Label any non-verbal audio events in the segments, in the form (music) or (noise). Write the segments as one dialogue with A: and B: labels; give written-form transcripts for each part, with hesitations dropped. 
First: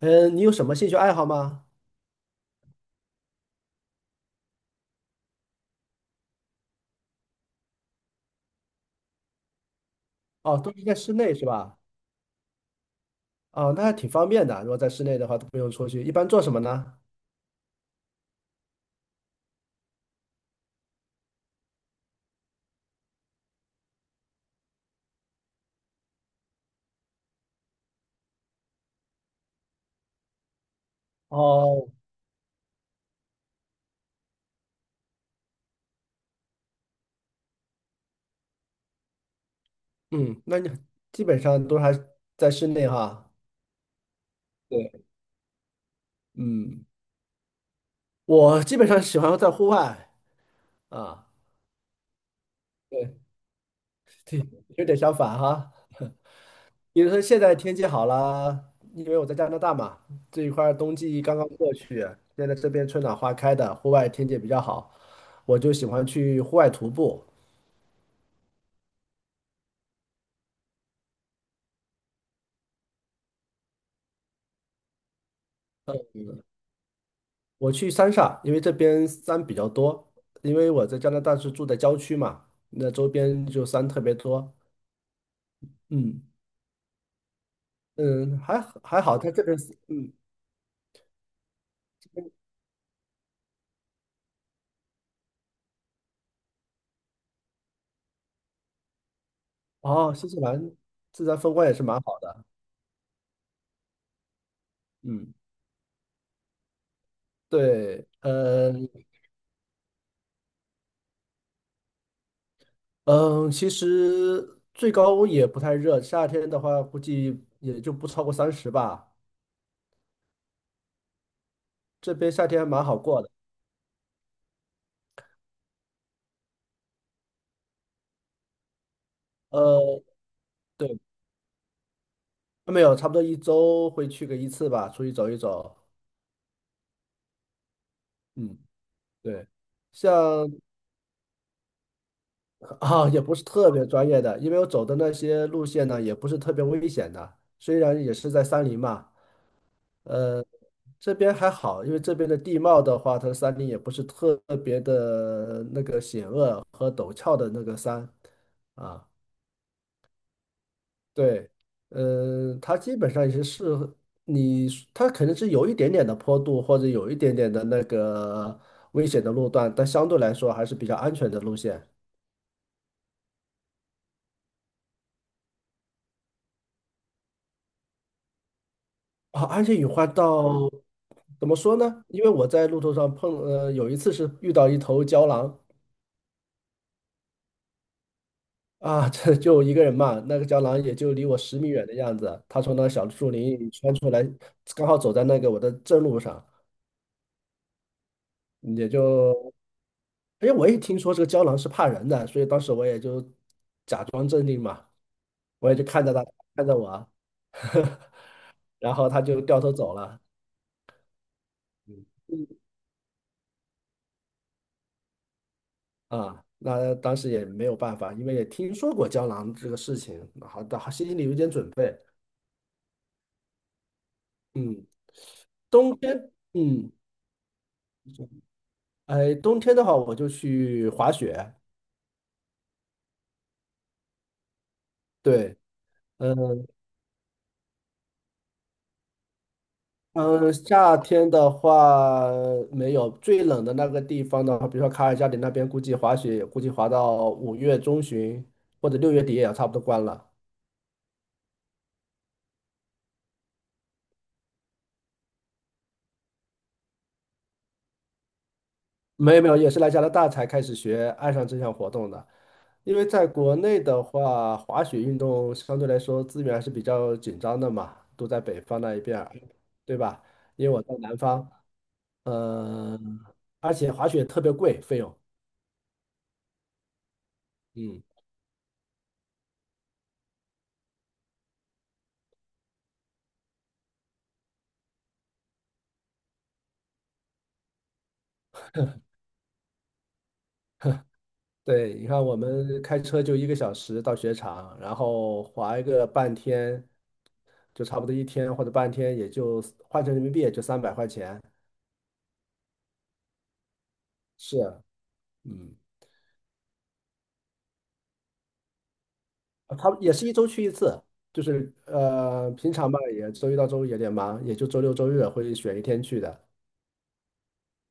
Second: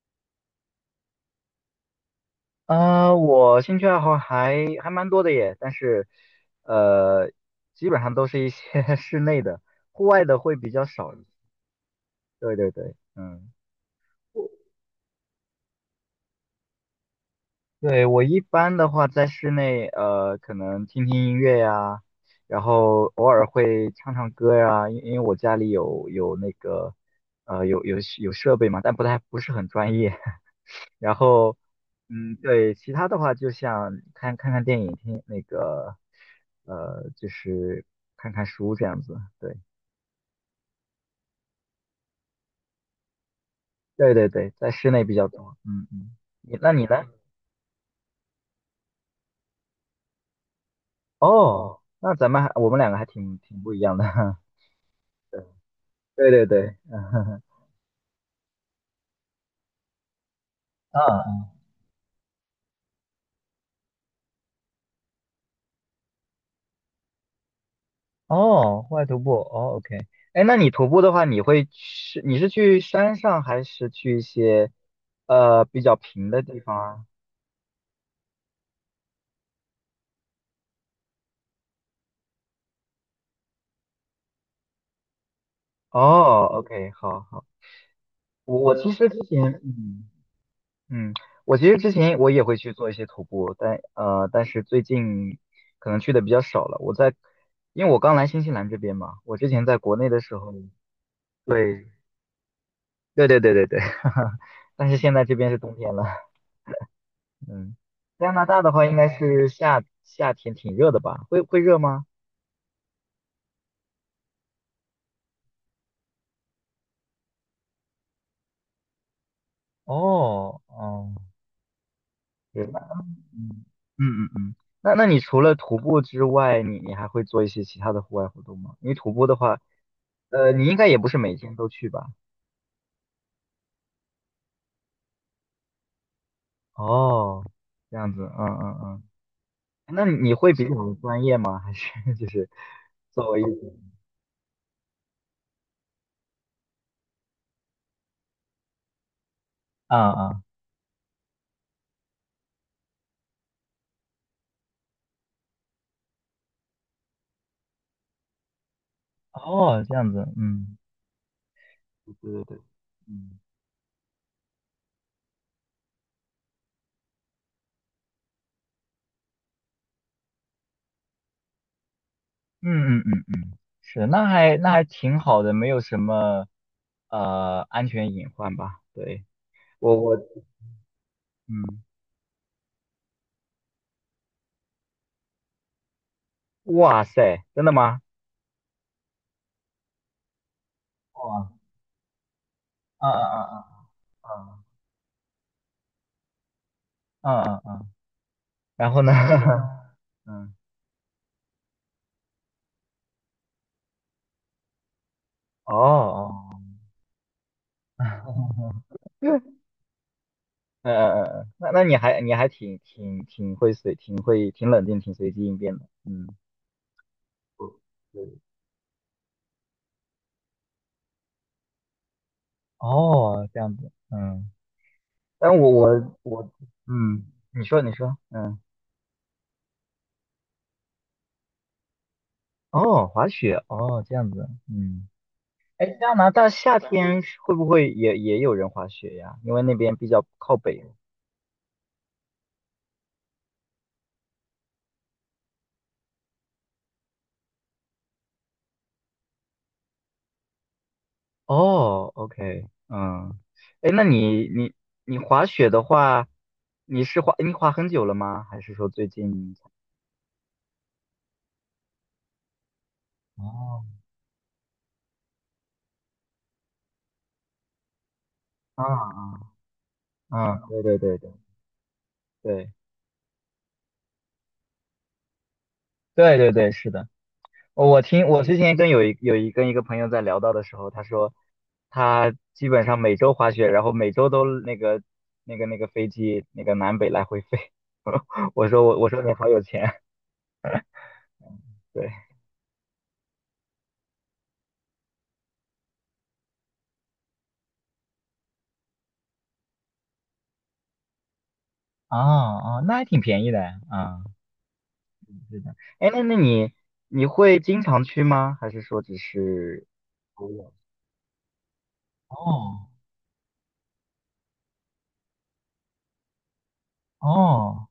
A: 嗯，你有什么兴趣爱好吗？
B: 我兴趣爱好还蛮多的耶，但是，呃，基本上都是一些 (laughs) 室内的，户外的会
A: 哦，
B: 比
A: 都
B: 较
A: 是在室
B: 少一些。
A: 内是吧？
B: 对对对，嗯。
A: 哦，那还挺方便的。如果在室内的话，都不用出去。一般做什么呢？
B: 对，我一般的话在室内，可能听听音乐呀，然后偶尔会唱唱歌呀，因为我家里有那个，有设备嘛，但不是很专业。(laughs) 然后，
A: 哦，
B: 嗯，对，其他的话就像看看电影，听那个，就是看看书这样子。对，
A: 嗯，那你基本上都还在室内哈。
B: 对对对，在
A: 对，
B: 室内比较多。嗯嗯。那你
A: 嗯，
B: 呢？
A: 我基本上喜欢在户外啊，
B: 哦，那咱们还我们两个还
A: 对，
B: 挺不一样的。
A: 有点相反哈。
B: (laughs)
A: (laughs)
B: 对对对，
A: 比如说现
B: 嗯。
A: 在天气好了，因为我在加拿大嘛，这一块儿冬
B: (laughs)
A: 季刚刚
B: 啊，
A: 过去，现在这边春暖花开的，户外天气比较好，我就喜欢去户外徒步。
B: 哦，户外徒步，哦，OK。哎，那你徒步的话，你是去山上还是去一些比较平的地方啊？
A: 我去三亚，因为这边山比较多，因为我在加拿大是住在郊区嘛，那周边就山特别多。嗯
B: 哦，OK，好好。
A: 嗯，
B: 我
A: 还
B: 我
A: 好
B: 其
A: 还
B: 实
A: 好，
B: 之
A: 它这边
B: 前，
A: 是
B: 嗯嗯，我其实之前我也会去做一些徒步，但是最近可能去的比较少了。因为我刚来新西兰这边嘛，我之前在国内
A: 哦，
B: 的
A: 新西
B: 时候，
A: 兰自然风光也是
B: 对
A: 蛮好的。
B: 对对对对对，(laughs) 哈哈。但是现在
A: 嗯，
B: 这边是冬天了，嗯。
A: 对，
B: 加拿大的话应该是夏天挺热的吧？会热吗？
A: 其实最高也不太热，夏天的话估计也就不超过三十吧。
B: 哦哦，
A: 这边夏天还
B: 对吧？
A: 蛮好过的。
B: 嗯嗯嗯嗯。那你除了徒步之外，你还会做一些其他的户外活动吗？因为徒步的话。
A: 呃，
B: 你应该
A: 对，
B: 也不是每天都去吧？
A: 没有，差不多一周会去个一次吧，出去走一走。
B: 哦，这样子，嗯
A: 嗯，
B: 嗯嗯。
A: 对。
B: 那你
A: 像
B: 会比较们专业吗？还是 (laughs) 就是
A: 啊，也
B: 作
A: 不
B: 为
A: 是
B: 一
A: 特
B: 种，
A: 别专业的，因为我走的那些路线呢，也不是特别危险的。虽然也是在山林嘛，
B: 啊啊，
A: 呃，这边还好，因为这边的地貌的话，它的山林也不是特别的那个险恶和陡峭的那个山啊。
B: 哦，这样子，嗯，
A: 对，
B: 对对对，
A: 它基本上也
B: 嗯
A: 是适合你，它可能是有一点点的坡度或者有一点点的那个危险的路段，但相对来说还是比较安全的路线。
B: 嗯嗯嗯。是，那还挺好的，没有什么安全隐患吧？对，
A: 啊，安全隐
B: 我
A: 患
B: 我，
A: 到怎么说
B: 嗯，
A: 呢？因为我在路途上碰，有一次是遇到一头郊狼
B: 哇塞，真的吗？
A: 啊，(laughs) 这就一个人嘛，那个郊狼也就离我
B: 哇，
A: 10米远的样子，它从那
B: 啊
A: 小树
B: 啊
A: 林里
B: 啊
A: 穿出来，
B: 啊
A: 刚好走在那个我的正路上，
B: 啊啊啊啊。
A: 也
B: 然后呢？
A: 就，
B: (laughs)
A: 哎，
B: 嗯，
A: 我也听说这个郊狼是怕人的，所以当时我也就假装镇定嘛，我
B: 哦
A: 也就看着它，看
B: 哦。
A: 着我啊，
B: (laughs) 嗯
A: (laughs)
B: 嗯
A: 然后它就
B: 嗯，
A: 掉头走了。
B: 嗯嗯那你还挺冷静挺随机应变的，嗯。
A: 啊，那当时也没有
B: 不
A: 办法，因为
B: 对，
A: 也听说过胶囊这个事情，好的，好心里有点准备。
B: 哦，这样子，嗯。
A: 嗯，
B: 但我
A: 冬
B: 我
A: 天，
B: 我，嗯，你说你说，嗯，
A: 哎，冬天的话我就去滑雪，
B: 哦，滑雪，哦，这样子，嗯。
A: 对，
B: 哎，加拿大
A: 嗯
B: 夏天是会不会也有人滑雪呀？因为那边比较
A: 嗯，
B: 靠北。
A: 夏天的话没有，最冷的那个地方的话，比如说卡尔加里那边，估计滑雪也估计滑到5月中旬或者6月底也要差不多关了。
B: 哦，OK，嗯。哎，那你滑雪的话，你滑很久了吗？还是说最
A: 没有没
B: 近？
A: 有，也是来加拿大才开始学爱上这项活动的。因为在国内
B: 哦，
A: 的话，滑雪运动相对来说资源还是比较紧张的嘛，都在北方
B: 啊
A: 那一边儿，
B: 啊
A: 对吧？
B: 啊！
A: 因为我
B: 对
A: 在
B: 对对
A: 南
B: 对
A: 方，
B: 对
A: 呃，而且滑雪特别贵，费用。
B: 对对对，是的。
A: 嗯，
B: 我之前跟有一有一跟一个朋友在聊到的时候，他说他基本上每周滑雪，然后每周都那个飞机那个南北来回飞。(laughs) 我说你好有钱，
A: 对，你
B: 对。
A: 看我们开车就1个小时到雪场，然后滑一个半天，就差不多一天或者半天，也就换成人民币也就300块钱。
B: 哦哦，那还挺便宜的啊，
A: 是啊，
B: 是的。
A: 嗯。
B: 哎，那你会经常去吗？还是说只
A: 啊
B: 是
A: 他也是一
B: 偶
A: 周去一
B: 尔？
A: 次，就是平
B: 哦
A: 常吧，也周一到周五有点忙，也就周六周日会选一天去的。
B: 哦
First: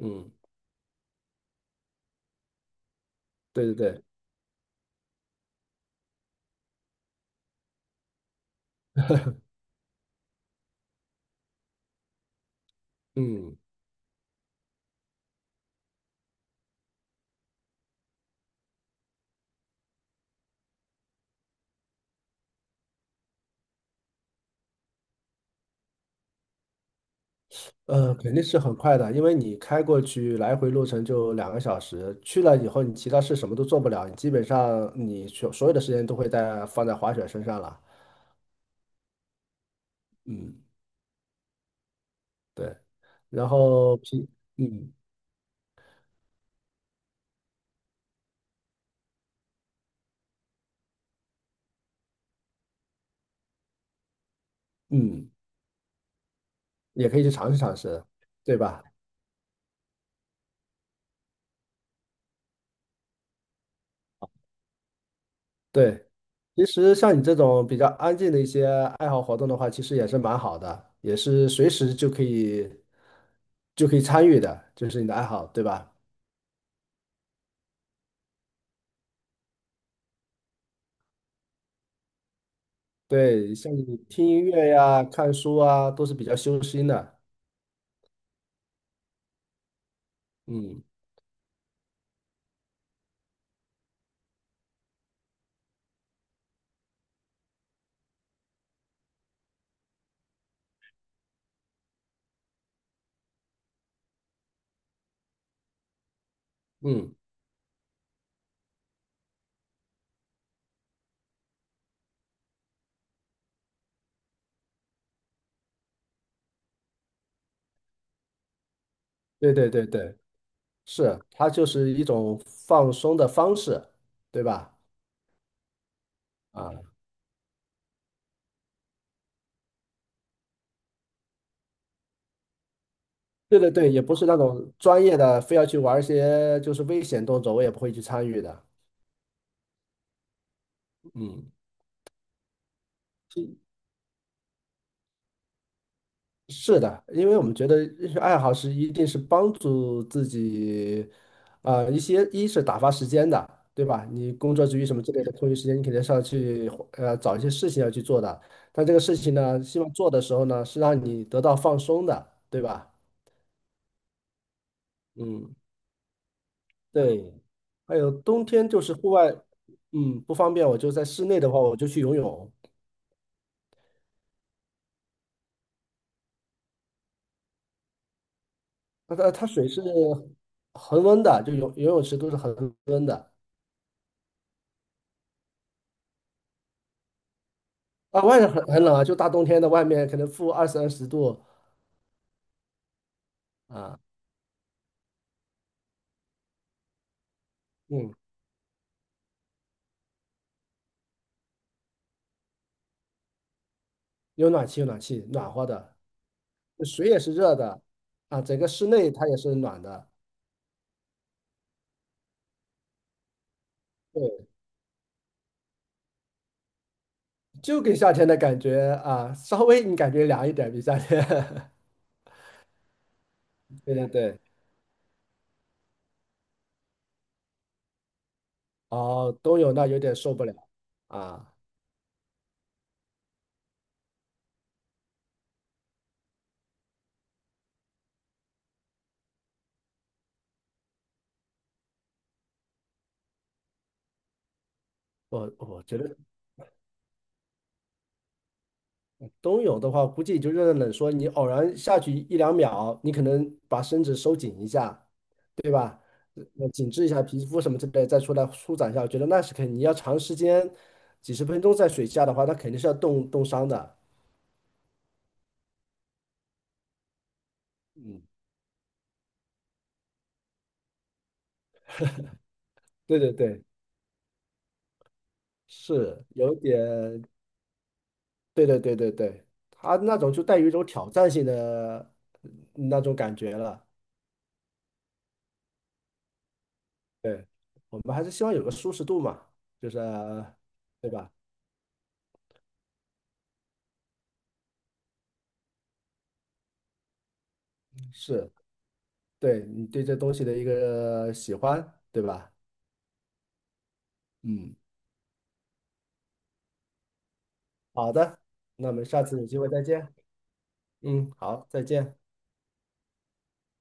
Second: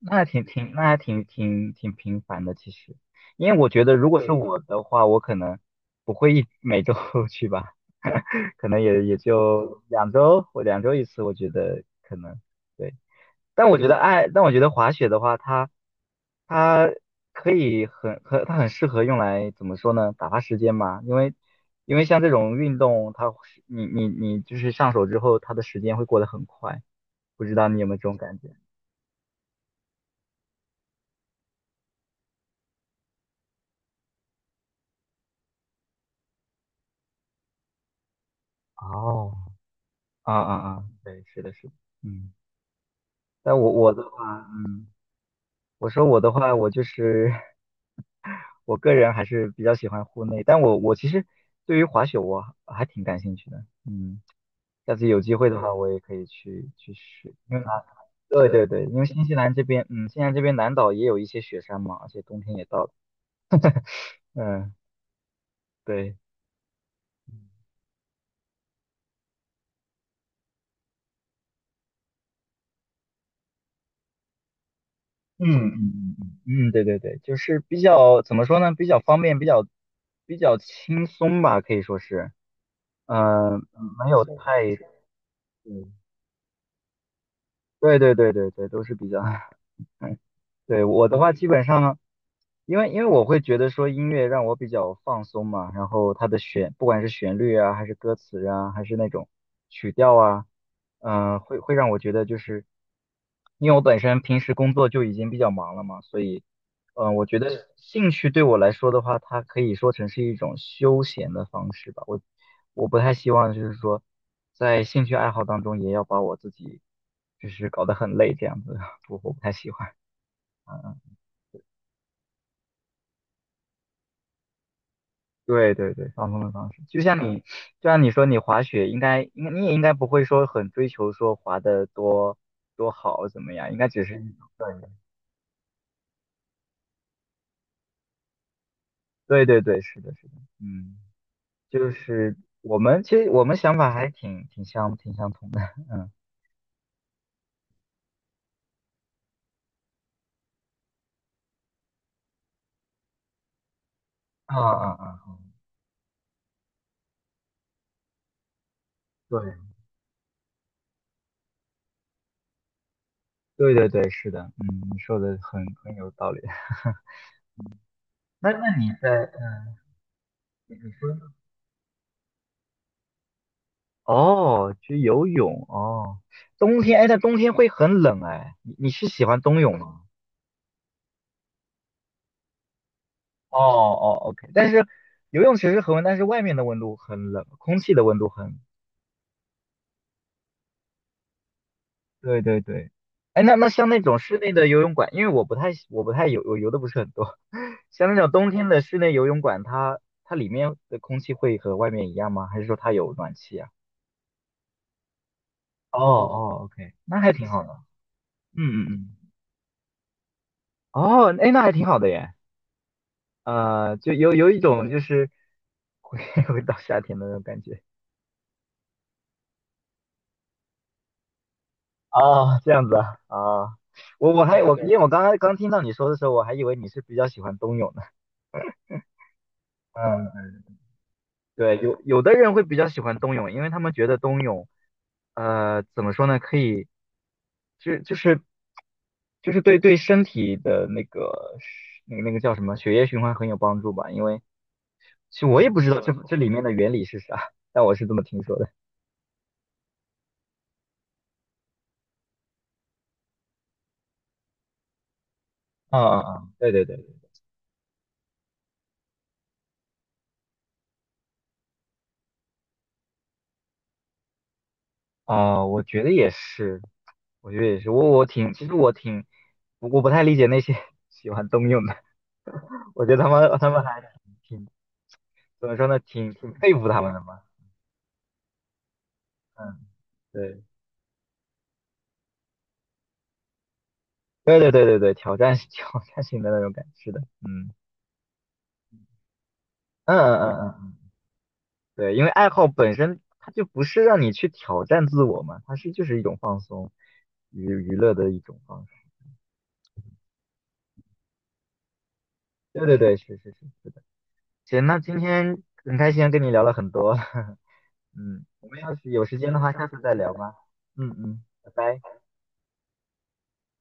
B: 那还挺频繁的，其实。因为
A: 对
B: 我
A: 对
B: 觉得
A: 对，
B: 如果是对我的话，我可能不会每周 (laughs) 去吧，可能也就两周或两周一次，我觉得可能对。
A: 嗯，
B: 但我觉得滑雪的话，它可以很很，它很适合用来怎么说呢？打发时间嘛。因为像这种运动，它是你就是上手之后，它的时间会过得很快，不知道你有没有这种
A: 肯
B: 感
A: 定
B: 觉？
A: 是很快的，因为你开过去来回路程就2个小时，去了以后你其他事什么都做不了，你基本上你所有的时间都会在放在滑雪身上了。
B: 哦，啊啊
A: 嗯，
B: 啊，对，是的，是的，嗯。
A: 对，然
B: 但我我
A: 后
B: 的
A: 平，
B: 话，嗯，
A: 嗯
B: 我说我的话，我就是 (laughs) 我个人还是比较喜欢户内。但我其实对于滑雪我还挺感兴趣的，嗯。下次有
A: 嗯，
B: 机会的话，我也可以去
A: 也可以去
B: 试，
A: 尝
B: 因
A: 试
B: 为
A: 尝
B: 啊，
A: 试，
B: 对
A: 对
B: 对
A: 吧？
B: 对。因为新西兰这边，嗯，新西兰这边南岛也有一些雪山嘛，而且冬天也到了，嗯，
A: 对，
B: 对。
A: 其实像你这种比较安静的一些爱好活动的话，其实也是蛮好的，也是随时就可以参与的，就是你的爱好，
B: 嗯
A: 对
B: 嗯
A: 吧？
B: 嗯嗯，嗯，对对对，就是比较怎么说呢，比较方便，比较轻松吧，可以说是。
A: 对，
B: 嗯，
A: 像你
B: 没有
A: 听音乐
B: 太，
A: 呀、看书
B: 嗯
A: 啊，都是比较修心的。
B: 对对对对对，都是比较，(laughs) 嗯，对，
A: 嗯
B: 我的话基本上，因为我会觉得说音乐让我比较放松嘛，然后它的旋，不管是旋律啊，还是歌词啊，还是那种曲调啊，会让我觉得就是，因为我本身平时工作就已经比较忙了嘛，所以
A: 嗯，
B: 我觉得兴趣对我来说的话，它可以说成是一种休闲的方式吧。我不太希望就是说，在兴趣爱好当中也要把我自己就是搞得很累这样子，(laughs) 我不太
A: 对对
B: 喜
A: 对
B: 欢。
A: 对，是，它就是一种放松的方式，对吧？
B: 对对对，放松的
A: 啊，
B: 方式，就像你说你滑雪应该你也应该不会说很追求说滑的多好怎么
A: 对
B: 样，
A: 对
B: 应该
A: 对，也
B: 只
A: 不
B: 是
A: 是
B: 一
A: 那
B: 种。
A: 种专业的，非要去玩一些就是危险动作，我也不会去参与的。
B: 对对对，是的，是的，嗯。
A: 嗯。
B: 就是我们想法还挺挺相挺相同的，(laughs) 嗯。
A: 是的，因为我们觉得兴趣爱好是一定是帮助自己，啊、一些一是打发时间的，对吧？你
B: 啊
A: 工作之余
B: 啊
A: 什么之类的
B: 啊！
A: 空余时间，你肯定是要去找一些事情要去做的。但这个事情呢，
B: 对
A: 希望做的时候呢，是让你得到放松的，对吧？
B: 对对对，是的，嗯，你说的
A: 嗯，
B: 很有道理。(laughs)
A: 对，还有冬
B: 那
A: 天
B: 那
A: 就
B: 你
A: 是
B: 在
A: 户外，
B: 呃，
A: 不方便，
B: 你
A: 我就在
B: 说
A: 室内的话，我就去游泳。
B: 哦，去游泳哦。冬天哎，但冬天会很冷哎，你是
A: 那
B: 喜
A: 它
B: 欢
A: 它
B: 冬
A: 水
B: 泳
A: 是
B: 吗？
A: 恒温的，就游泳池都是恒温的。
B: 哦哦，OK。但是游泳池是恒温，但是外面的温度很冷，空气的温
A: 啊，
B: 度
A: 外面
B: 很，
A: 很冷啊，就大冬天的，外面可能负二三十度
B: 对对对。哎，那像
A: 啊，
B: 那种室内的游泳馆，因为我不太我不太游我游的不是很多，(laughs) 像
A: 嗯，
B: 那种冬天的室内游泳馆，它里面的空气会和外面一样吗？还是说它有暖气啊？
A: 有暖气，有暖气，暖和的，
B: 哦哦，OK，
A: 水也
B: 那还
A: 是
B: 挺
A: 热
B: 好的。
A: 的啊，整个
B: 嗯嗯
A: 室内
B: 嗯，
A: 它也是暖的，
B: 哦，哎，那还挺好的耶。就有
A: 对，
B: 一种就是回 (laughs) 回到夏天的那种感觉。
A: 就给夏天的感觉啊，稍微你感觉凉一点比夏天，
B: 哦，这样子啊，啊。
A: (laughs) 对对
B: 我
A: 对，
B: 我还我因为我刚刚听到你说的时候，我还以为你是比较喜欢冬泳的。
A: 哦，冬泳那有点受不
B: 嗯，
A: 了啊，
B: 对，有的人会比较喜欢冬泳，因为他们觉得冬泳，怎么说呢，可以就就是就是对身体的那个叫什么血液循环很有帮助吧，因为其实
A: 我
B: 我也不
A: 我
B: 知
A: 觉
B: 道这
A: 得
B: 这里面的原理是啥，但我是这么听说的。
A: 冬泳的话，估计也就热热冷说，你偶然下去一两秒，你可能把身子收紧一下，对
B: 啊
A: 吧？
B: 啊啊！对对
A: 紧
B: 对，
A: 致一下皮肤什么之类，再出来舒展一下，我觉得那是肯定。你要长时间几十分钟在水下的话，那肯定是要冻伤的。
B: 啊，我觉得也是，我觉得也是，我
A: 嗯，
B: 我挺，其实我挺，我不太理解那些 (laughs) 喜欢冬泳的，我觉
A: 对
B: 得他
A: 对
B: 们
A: 对，
B: 他们还挺怎么说呢，
A: 是
B: 挺
A: 有
B: 佩服他们的
A: 点，
B: 嘛。
A: 对对对对对，
B: 嗯，
A: 它那种就带
B: 对，
A: 有一种挑战性的那种感觉了。
B: 对对对对对，(laughs) 挑战性的那种感觉，是的。
A: 对，我们还是希望有个舒适度嘛，就是
B: 嗯嗯嗯嗯嗯，
A: 对
B: 嗯
A: 吧？
B: 对，因为爱好本身它就不是让你去挑战自我嘛，它是就是一种放松，娱乐的一
A: 是，
B: 种方式。
A: 对你对这东西的一个喜欢，对吧？
B: 对对对，是是是。
A: 嗯，
B: 行，那今天很开心跟你聊了很多，(laughs)
A: 好的，
B: 嗯，我们
A: 那我
B: 要
A: 们
B: 是
A: 下
B: 有
A: 次
B: 时
A: 有
B: 间
A: 机
B: 的
A: 会
B: 话，
A: 再
B: 下次
A: 见。
B: 再聊吧。嗯
A: 嗯，
B: 嗯，
A: 好，
B: 拜
A: 再
B: 拜。
A: 见。